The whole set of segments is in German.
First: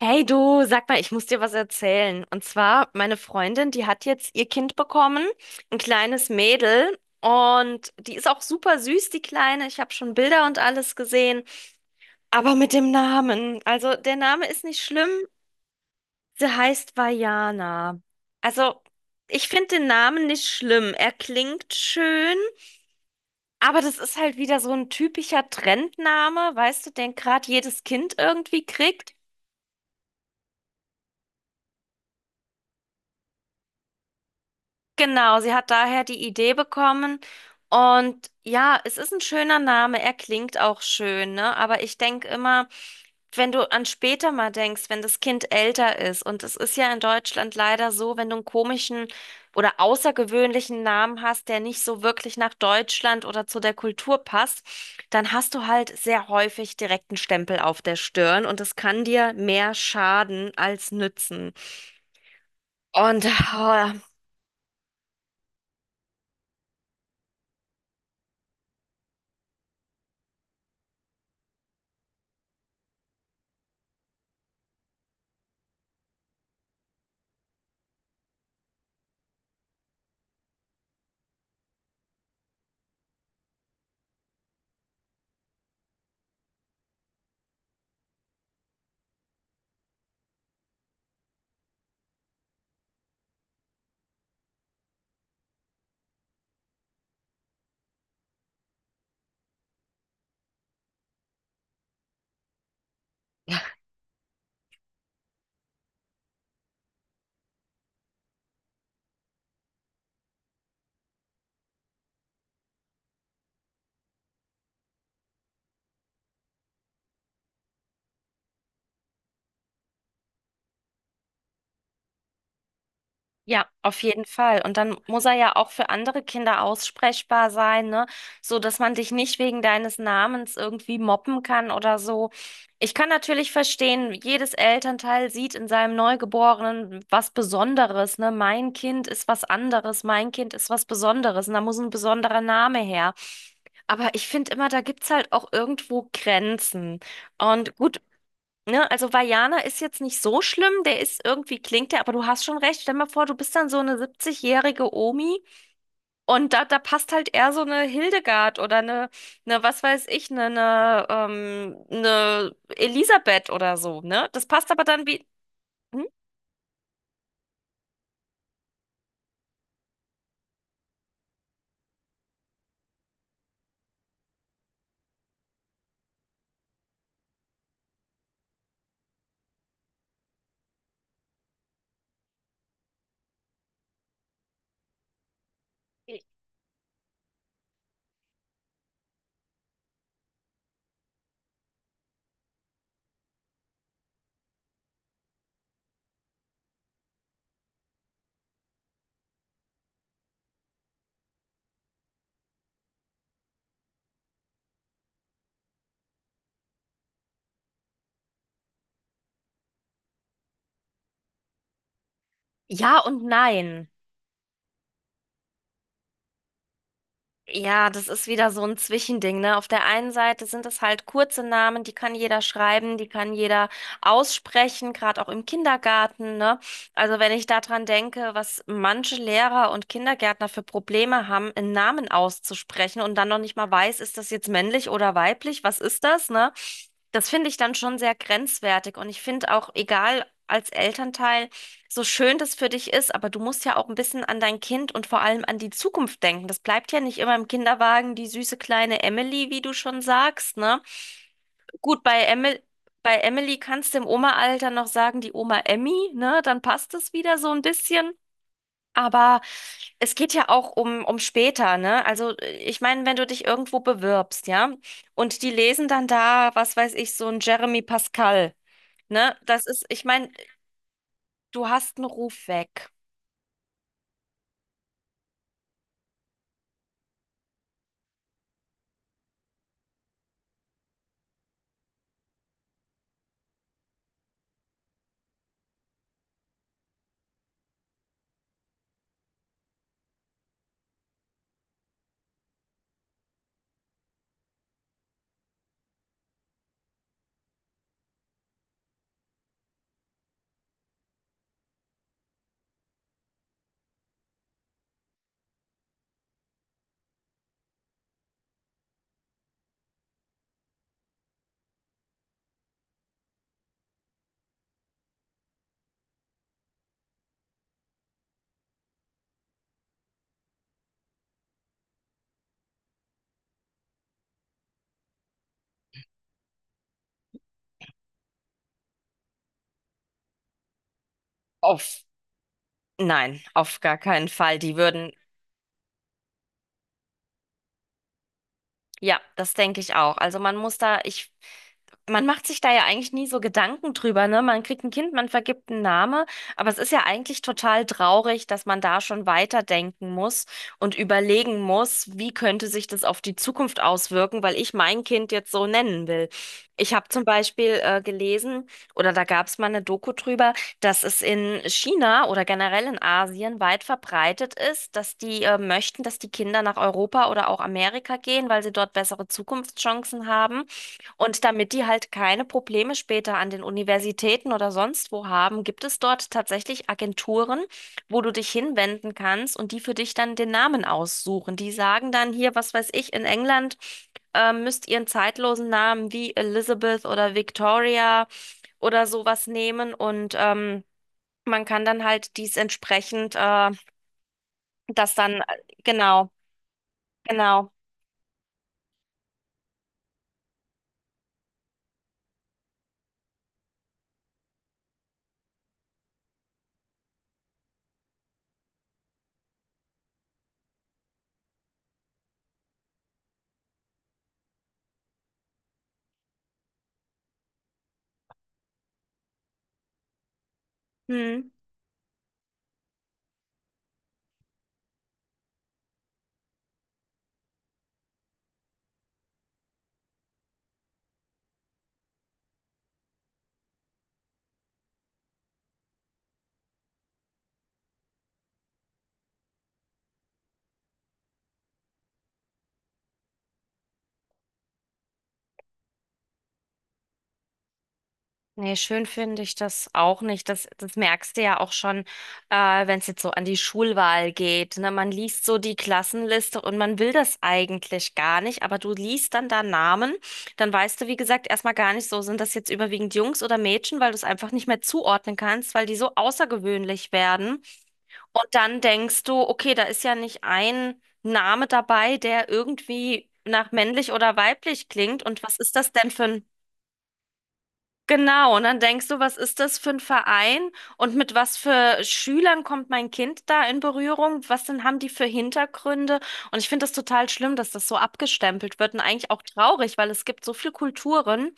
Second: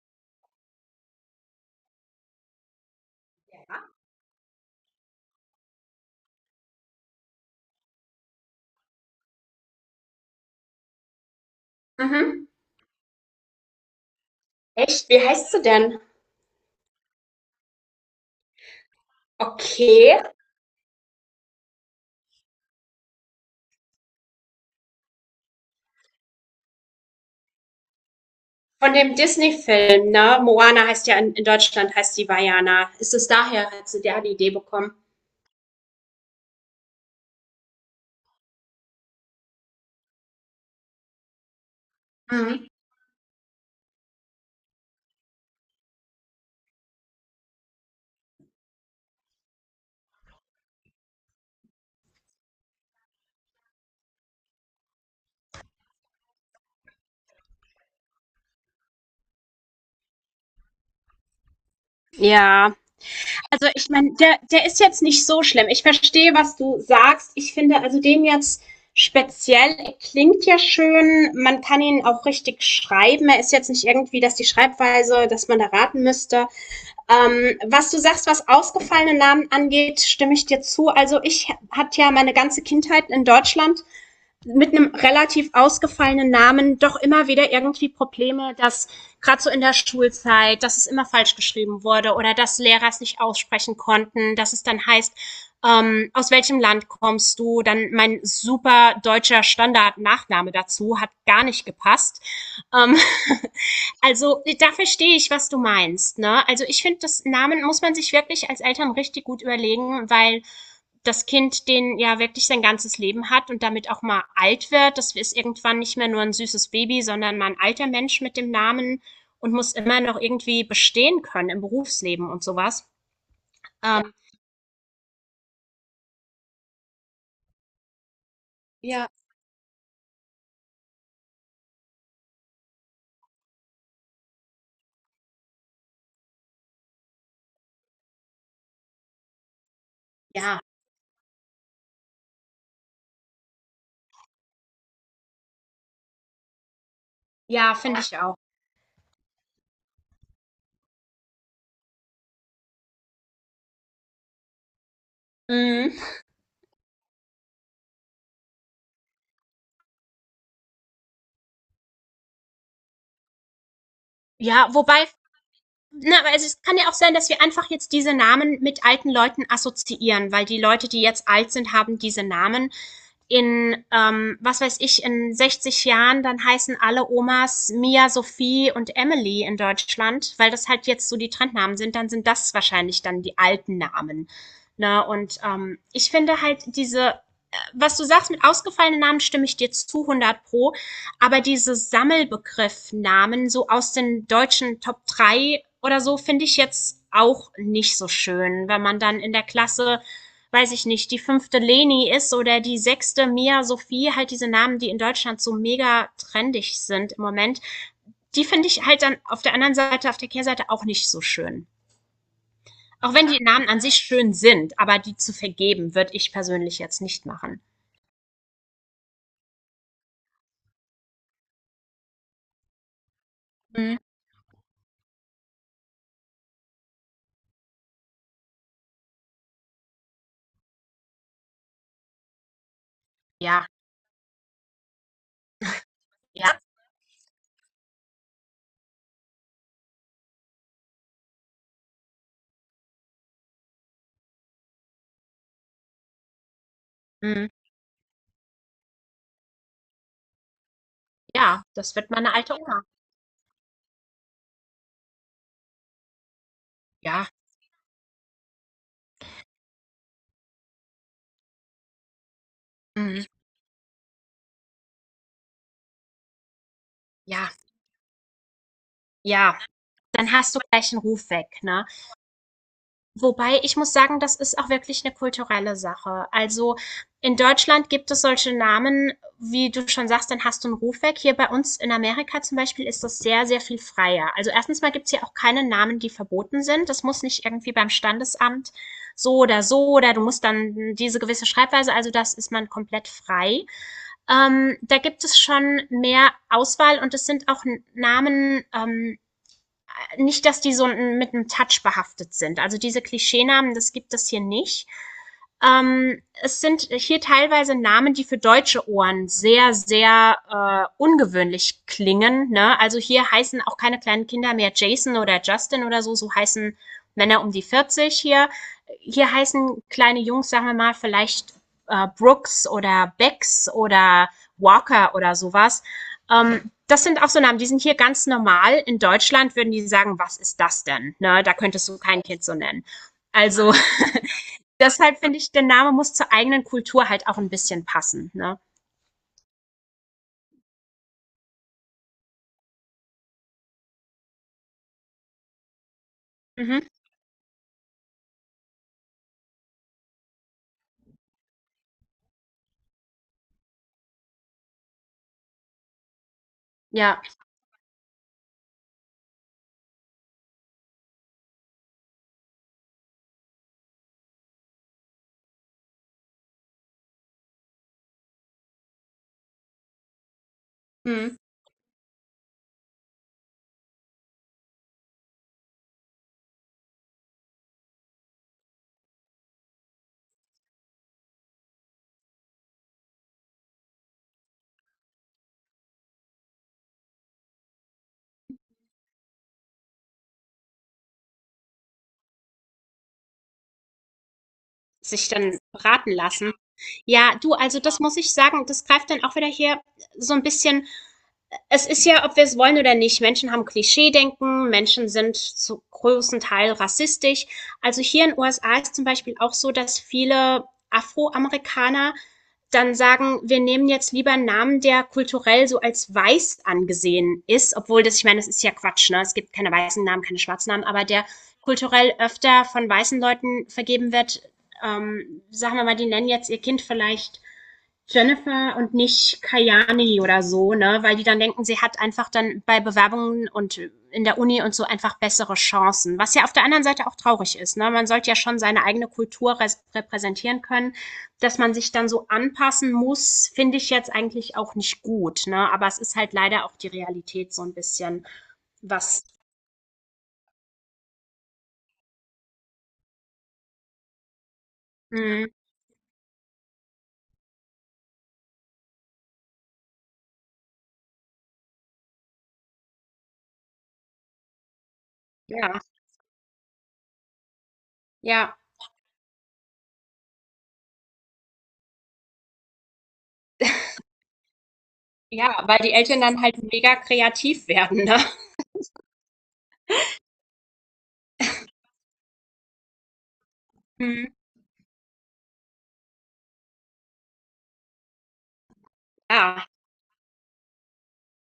Hey du, sag mal, ich muss dir was erzählen. Und zwar, meine Freundin, die Ja. hat jetzt ihr Kind bekommen, ein kleines Mädel. Und die ist auch super süß, die Kleine. Ich habe schon Bilder und alles gesehen. Mhm. Aber mit dem Namen. Also, der Name ist nicht schlimm. Echt? Wie heißt sie denn? Sie heißt Vajana. Also, ich finde den Okay. Namen nicht schlimm. Er klingt schön, aber das ist halt wieder so ein typischer Trendname, weißt du, den gerade jedes Kind irgendwie Von kriegt. dem Disney-Film, ne? Moana heißt ja in Deutschland, heißt die Vajana. Ist es daher, hat sie der die Idee bekommen? Genau, sie hat daher die Idee bekommen. Und ja, es ist ein schöner Name, er klingt auch schön, ne? Aber ich denke immer, Mhm. wenn du an später mal denkst, wenn das Kind älter ist, und es ist ja in Deutschland leider so, wenn du einen komischen oder außergewöhnlichen Namen hast, der nicht so wirklich nach Deutschland oder zu der Kultur passt, dann hast du halt sehr häufig direkt einen Stempel auf der Stirn und das kann dir mehr schaden als nützen. Ja, Und also ich oh, meine, der ist jetzt nicht so schlimm. Ich verstehe, was du sagst. Ich finde also den jetzt speziell, er klingt ja schön. Man kann ihn auch richtig schreiben. Er ist jetzt nicht irgendwie, dass die Schreibweise, dass man da raten müsste. Was du sagst, was ausgefallene Namen angeht, stimme ich dir zu. Also ich hatte ja meine ganze Kindheit in Deutschland mit einem relativ ausgefallenen Namen doch immer wieder irgendwie Probleme, dass gerade so in der Schulzeit, dass es immer falsch geschrieben wurde oder dass Lehrer es nicht aussprechen konnten, dass es dann heißt, aus welchem Land kommst du? Dann mein super deutscher Standard-Nachname dazu hat gar nicht gepasst. Ähm, ja. also da verstehe ich, was du meinst. Ne? Also ich finde, das Namen muss man sich wirklich als Eltern richtig gut überlegen, weil das Kind den ja wirklich sein ganzes Leben hat und damit auch mal alt wird. Das ist irgendwann nicht mehr nur ein süßes Baby, sondern mal ein alter Mensch mit dem Namen und muss immer noch irgendwie bestehen können im Berufsleben und sowas. Ja, auf Ähm, jeden Fall. Und dann muss er ja auch für andere Kinder aussprechbar sein, ne? So, dass man Ja, dich nicht wegen deines Namens irgendwie mobben kann oder so. Ich kann natürlich verstehen, jedes Elternteil sieht in seinem Neugeborenen was Besonderes, ne? Mein Kind ist was anderes, mein Kind ja, ist was Besonderes und da muss ein besonderer Name her. Aber ich finde immer, da gibt's halt auch irgendwo Grenzen. ja, Und finde gut, ich auch. ne, also Vajana ist jetzt nicht so schlimm, der ist irgendwie klingt der, aber du hast schon recht. Stell mal vor, du bist dann so eine 70-jährige Omi Mhm. und da, da passt halt eher so eine Hildegard oder eine was weiß ich, eine Elisabeth oder so, ne? Das Ja, passt aber wobei, dann wie. Hm? na, also es kann ja auch sein, dass wir einfach jetzt diese Namen mit alten Leuten assoziieren, weil die Leute, die jetzt alt sind, haben diese Namen in, was weiß ich, in 60 Jahren dann heißen alle Omas Mia, Sophie und Emily in Deutschland, weil das halt jetzt so die Trendnamen sind, dann sind das wahrscheinlich dann die alten Namen. Ne? Und ich finde halt diese, was du sagst mit ausgefallenen Namen, stimme ich dir zu 100 pro, aber diese Sammelbegriffnamen so aus den deutschen Top 3 oder so finde ich jetzt auch nicht so schön, wenn man dann in der Klasse weiß ich nicht, die fünfte Leni ist oder die sechste Mia Sophie, halt diese Namen, die in Deutschland so mega trendig sind im Moment, die finde ich halt dann auf der anderen Seite, auf der Kehrseite auch nicht so schön. Ja Auch und wenn die Namen an nein. sich schön sind, aber die zu vergeben, würde ich persönlich jetzt nicht machen. Ja, das ist wieder so ein Zwischending, ne? Auf der einen Seite sind es halt kurze Namen, die kann jeder schreiben, die kann jeder Mhm. aussprechen, gerade auch im Kindergarten, ne? Also wenn ich daran denke, was manche Lehrer und Kindergärtner für Probleme haben, einen Namen auszusprechen und dann noch nicht Ja, mal weiß, ist das jetzt männlich oder weiblich, was ist das, ne? ja, Das finde ich dann schon sehr grenzwertig und ich finde auch, egal als Elternteil, so schön das für dich ist, aber du musst ja auch ein bisschen an dein Kind und vor allem an die Zukunft denken. Das bleibt ja nicht immer im mhm. Kinderwagen, die süße kleine Emily, wie du schon sagst, ne? Ja, das Gut, wird meine alte Oma. bei Emily kannst du im Oma-Alter noch sagen, die Oma Emmy, ne? Dann passt es Ja, wieder so ein bisschen. Aber es geht ja auch um, um später, ne? Also, ich meine, wenn du mhm. dich irgendwo bewirbst, ja, und die lesen dann da, was weiß ich, so ein Ja, Jeremy Pascal, ne? ja. Das ist, ich meine, Dann hast du gleich einen Ruf weg, du ne? hast einen Ruf weg. Wobei, ich muss sagen, das ist auch wirklich eine kulturelle Sache. Also, in Deutschland gibt es solche Namen, wie du schon sagst, dann hast du einen Ruf weg. Hier bei uns in Amerika zum Beispiel ist das sehr, sehr viel freier. Also, erstens mal gibt's hier auch keine Namen, die verboten sind. Das muss nicht irgendwie beim Standesamt so oder so oder du musst dann diese gewisse Schreibweise, also das ist man komplett frei. Da gibt es schon mehr Auswahl und es sind auch Namen, nicht, dass die so mit einem Touch behaftet sind. Also diese Klischeenamen, das gibt es hier nicht. Es sind hier teilweise Namen, die für deutsche Ohren sehr, sehr ungewöhnlich klingen. Ne? Also hier heißen auch keine kleinen Kinder mehr Jason oder Justin oder so. So heißen Männer um die 40 hier. Hier heißen kleine Jungs, sagen wir mal, vielleicht Brooks oder Becks oder Walker oder sowas. Das sind auch so Namen, die sind hier ganz normal. In Deutschland würden die sagen, was ist das denn? Ne, da könntest du Auf kein Kind so nennen. nein, Also auf gar keinen Fall. Die würden, deshalb finde ich, der Name muss zur eigenen Kultur halt auch ein bisschen passen. Ne? ja, das denke ich auch. Also man muss da, ich, man macht sich da ja eigentlich nie so Gedanken drüber, ne? Man kriegt ein Kind, man vergibt einen Namen, aber es Mhm. ist ja eigentlich total traurig, dass man da schon weiterdenken muss und überlegen muss, wie könnte sich das auf die Zukunft auswirken, weil ich mein Kind jetzt so nennen will. Ich habe Ja. zum Beispiel gelesen, oder da gab es mal eine Doku drüber, dass es in China oder generell in Asien weit verbreitet ist, dass die möchten, dass die Kinder nach Europa oder auch Amerika gehen, weil sie dort bessere Zukunftschancen haben. Mhm. Und damit die halt keine Probleme später an den Universitäten oder sonst wo haben, gibt es dort tatsächlich Agenturen, wo du dich hinwenden kannst und die für dich dann den Namen aussuchen. Die sagen dann hier, was weiß ich, in England. Müsst ihr einen zeitlosen Namen wie Elizabeth oder Victoria oder sowas nehmen und man kann dann halt dies entsprechend, das Sich dann, dann beraten genau, lassen. Ja, du, genau. also das muss ich sagen, das greift dann auch wieder hier so ein bisschen, es ist ja, ob wir es wollen oder nicht, Menschen haben Klischeedenken, Menschen sind zu großen Teil rassistisch. Also hier in den USA ist zum Beispiel auch so, dass viele Afroamerikaner dann sagen, wir nehmen jetzt lieber einen Namen, der kulturell so als weiß angesehen ist, obwohl das, ich meine, das ist ja Quatsch, ne? Es gibt keine weißen Namen, keine schwarzen Namen, aber der Hm. kulturell öfter von weißen Leuten vergeben wird. Sagen wir mal, die nennen jetzt ihr Kind vielleicht Jennifer und nicht Kayani oder so, ne? Weil die dann denken, sie hat einfach dann bei Bewerbungen und in der Uni und so einfach bessere Chancen. Was ja auf der anderen Seite auch traurig ist, ne? Man sollte ja schon seine eigene Kultur repräsentieren können. Dass man sich dann so anpassen muss, finde ich jetzt eigentlich auch nicht gut, ne? Aber es ist halt leider auch die Realität so ein bisschen, Nee, schön was, finde ich das auch nicht. Das, das merkst du ja auch schon, wenn es jetzt so an die Schulwahl geht. Ne? Man liest mh, so die Klassenliste und man will das eigentlich gar nicht, aber du liest dann da Namen, dann weißt du, wie gesagt, erstmal gar nicht so, sind das jetzt überwiegend Jungs oder Mädchen, weil du es einfach nicht mehr zuordnen ja, kannst, weil die so außergewöhnlich werden. Und ja, dann denkst du, okay, da ist ja nicht ein Name dabei, der irgendwie nach männlich oder weiblich klingt. Und ja, was ist weil das die denn Eltern für dann ein... halt mega kreativ werden, ne? Genau, und dann denkst du, was ist das für ein Verein und mit was für Schülern kommt mein Kind da in Mhm. Berührung? Was denn haben die für Hintergründe? Und ich finde das total schlimm, dass das so abgestempelt wird und eigentlich auch Ja, traurig, weil es gibt so viele Kulturen,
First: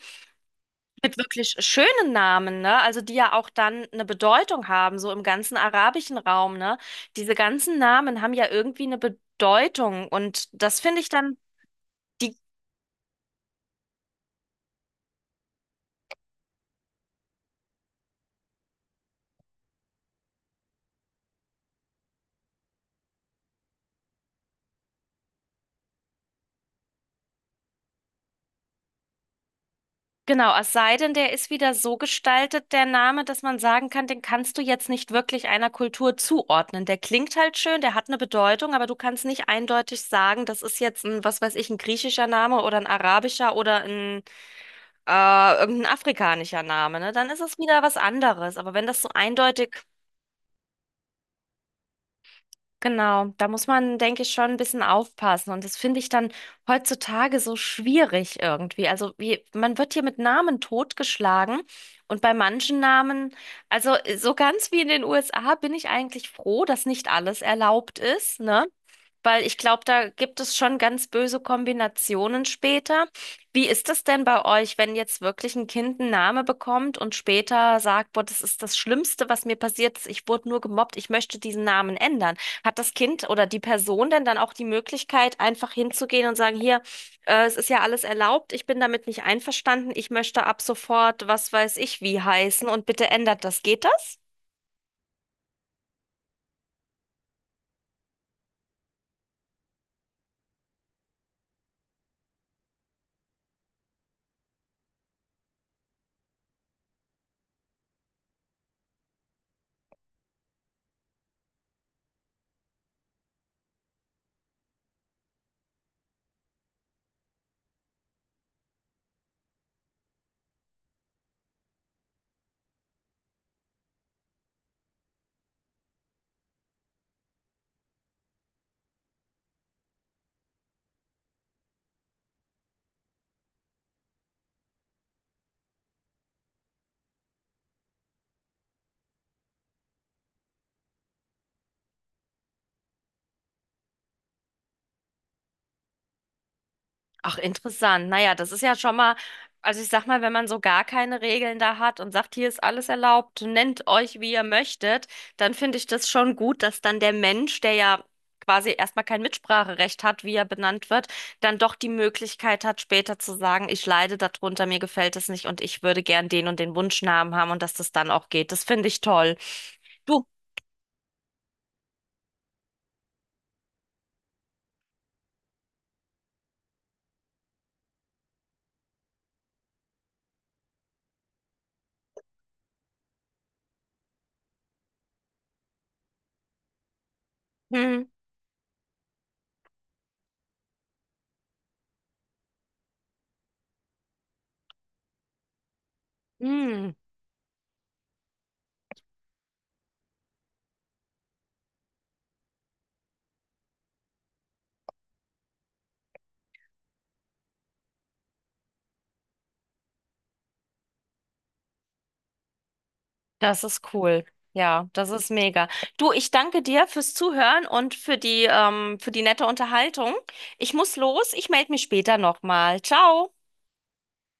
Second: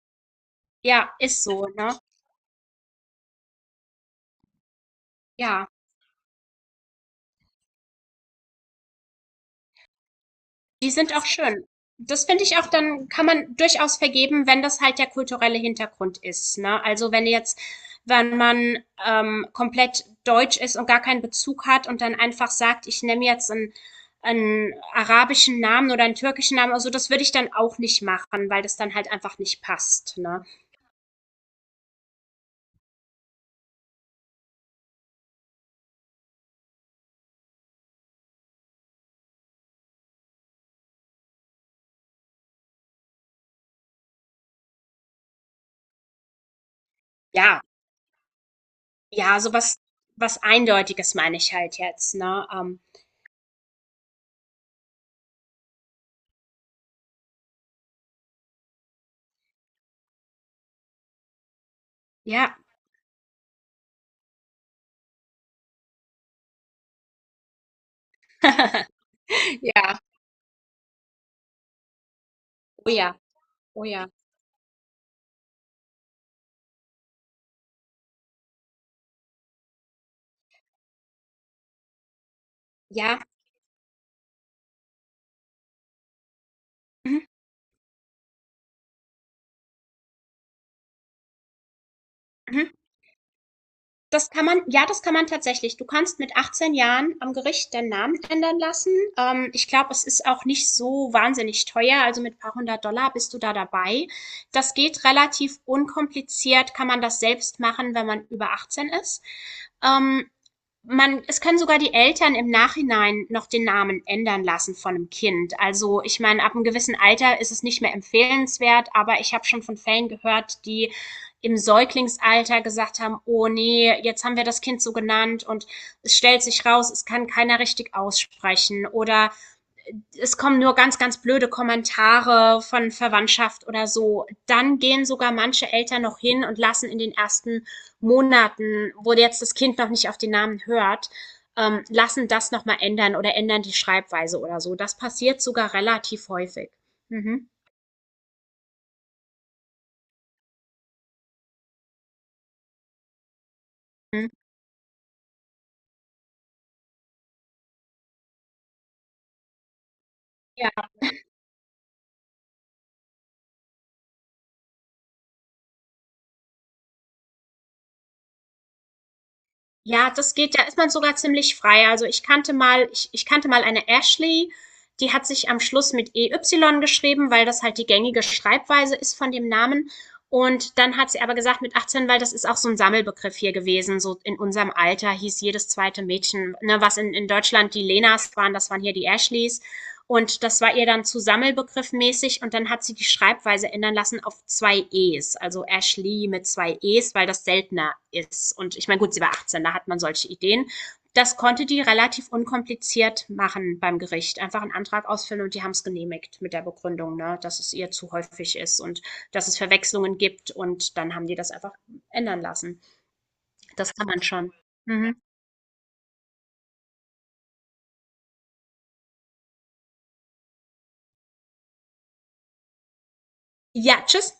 ja, mit ist wirklich so, ne? schönen Namen, ne? Also die ja auch dann eine Bedeutung haben, so im ganzen Ja. arabischen Raum, ne? Diese ganzen Namen haben ja irgendwie eine Bedeutung und das Die finde ich sind auch dann schön. Das die, finde ich auch, dann kann man durchaus vergeben, wenn das halt der kulturelle Hintergrund ist, ne? Also wenn jetzt, wenn man komplett deutsch ist und gar keinen Bezug hat und dann einfach sagt, ich nehme jetzt einen, einen arabischen Namen oder einen türkischen Namen, also das würde ich dann auch nicht machen, weil das dann halt einfach nicht passt, ne? genau, es sei denn, der ist wieder so gestaltet, der Name, dass man sagen kann, den kannst du jetzt nicht wirklich einer Kultur zuordnen. Der klingt halt schön, der hat eine Bedeutung, aber du kannst nicht eindeutig sagen, das ist jetzt ein, was weiß ich, ein griechischer Name oder ein arabischer oder ein äh, irgendein afrikanischer Name, ne? Dann ist es Ja, wieder was anderes. Aber wenn das so ja, eindeutig, sowas, was Eindeutiges meine ich halt jetzt, ne? Genau, da muss man, denke ich, schon ein bisschen aufpassen. Und das finde ich dann heutzutage so schwierig irgendwie. Also wie, man wird hier mit Namen totgeschlagen. Und bei Ja. manchen Namen, also so ganz wie in den USA, bin ich eigentlich froh, dass nicht alles erlaubt ist, ne? Weil ich glaube, Ja, da gibt es schon ganz böse Kombinationen oh später. ja, Wie oh ist das ja. denn bei euch, wenn jetzt wirklich ein Kind einen Namen bekommt und später sagt, boah, das ist das Schlimmste, was mir passiert ist, ich wurde nur gemobbt, ich möchte diesen Namen ändern. Hat das Ja. Kind oder die Person denn dann auch die Möglichkeit, einfach hinzugehen und sagen, hier, Mhm. Es ist ja alles erlaubt, ich bin damit nicht einverstanden, ich möchte ab sofort, was weiß ich, wie heißen Mhm. und bitte ändert das. Geht das? Das kann man ja, das kann man tatsächlich. Du kannst mit 18 Jahren am Gericht deinen Namen ändern lassen. Ich glaube, es ist auch nicht so wahnsinnig teuer. Also mit ein paar hundert Dollar bist du da dabei. Das geht relativ unkompliziert, kann man das selbst machen, wenn man über 18 ist. Ähm, Man, es können sogar die Eltern im Nachhinein noch den Namen ändern lassen von einem Kind. Also ich meine, ab einem gewissen Alter ist es nicht mehr empfehlenswert, aber ich habe schon von Fällen gehört, die im Säuglingsalter gesagt haben, oh nee, jetzt haben wir das Kind so genannt und es stellt sich raus, es kann keiner richtig aussprechen oder es kommen nur ganz, ganz blöde Kommentare von Verwandtschaft oder so. Dann gehen sogar manche Eltern noch hin und lassen in den ersten Monaten, wo jetzt das Kind noch nicht auf den Namen hört, lassen das nochmal ändern oder ändern die Schreibweise oder so. Das passiert sogar relativ häufig. Ach, Mhm. interessant. Naja, das ist ja schon mal, also ich sag mal, wenn man so gar keine Regeln da hat und sagt, hier ist alles erlaubt, nennt euch, Mhm. wie ihr möchtet, dann finde ich das schon gut, dass dann der Mensch, der ja quasi erstmal kein Mitspracherecht hat, wie er Ja. benannt wird, dann doch die Möglichkeit hat, später zu sagen, ich leide darunter, mir gefällt es nicht und ich würde gern den und den Wunschnamen haben und dass das dann auch geht. Das finde ich toll. Ja, Du, das geht, da ist man sogar ziemlich frei. Also, ich kannte mal eine Ashley, die hat sich am Schluss mit EY geschrieben, weil das halt die gängige Schreibweise ist von dem Namen. Und dann hat sie aber gesagt mit 18, weil das ist auch so ein Sammelbegriff hier gewesen, so in unserem Alter hieß jedes zweite Mädchen, ne, was in Deutschland die hm, Lenas waren, das waren hier die Ashleys. Und das war ihr dann zu sammelbegriffmäßig und dann hat sie die Schreibweise ändern lassen auf zwei E's, also Ashley mit zwei hm. E's, weil das seltener ist. Und ich meine, gut, sie war 18, da hat man solche Ideen. Das konnte die relativ unkompliziert machen beim Gericht. Einfach einen Antrag ausfüllen und die haben es genehmigt mit der Begründung, ne, dass es ihr zu häufig ist und dass es Verwechslungen gibt. Und dann haben die das einfach ändern lassen. Das ist Das kann man cool. schon. Ja, das Mhm. ist mega. Du, ich danke dir fürs Zuhören und für die nette Unterhaltung. Ich muss los. Ich melde mich später nochmal. Ciao. Ja, tschüss.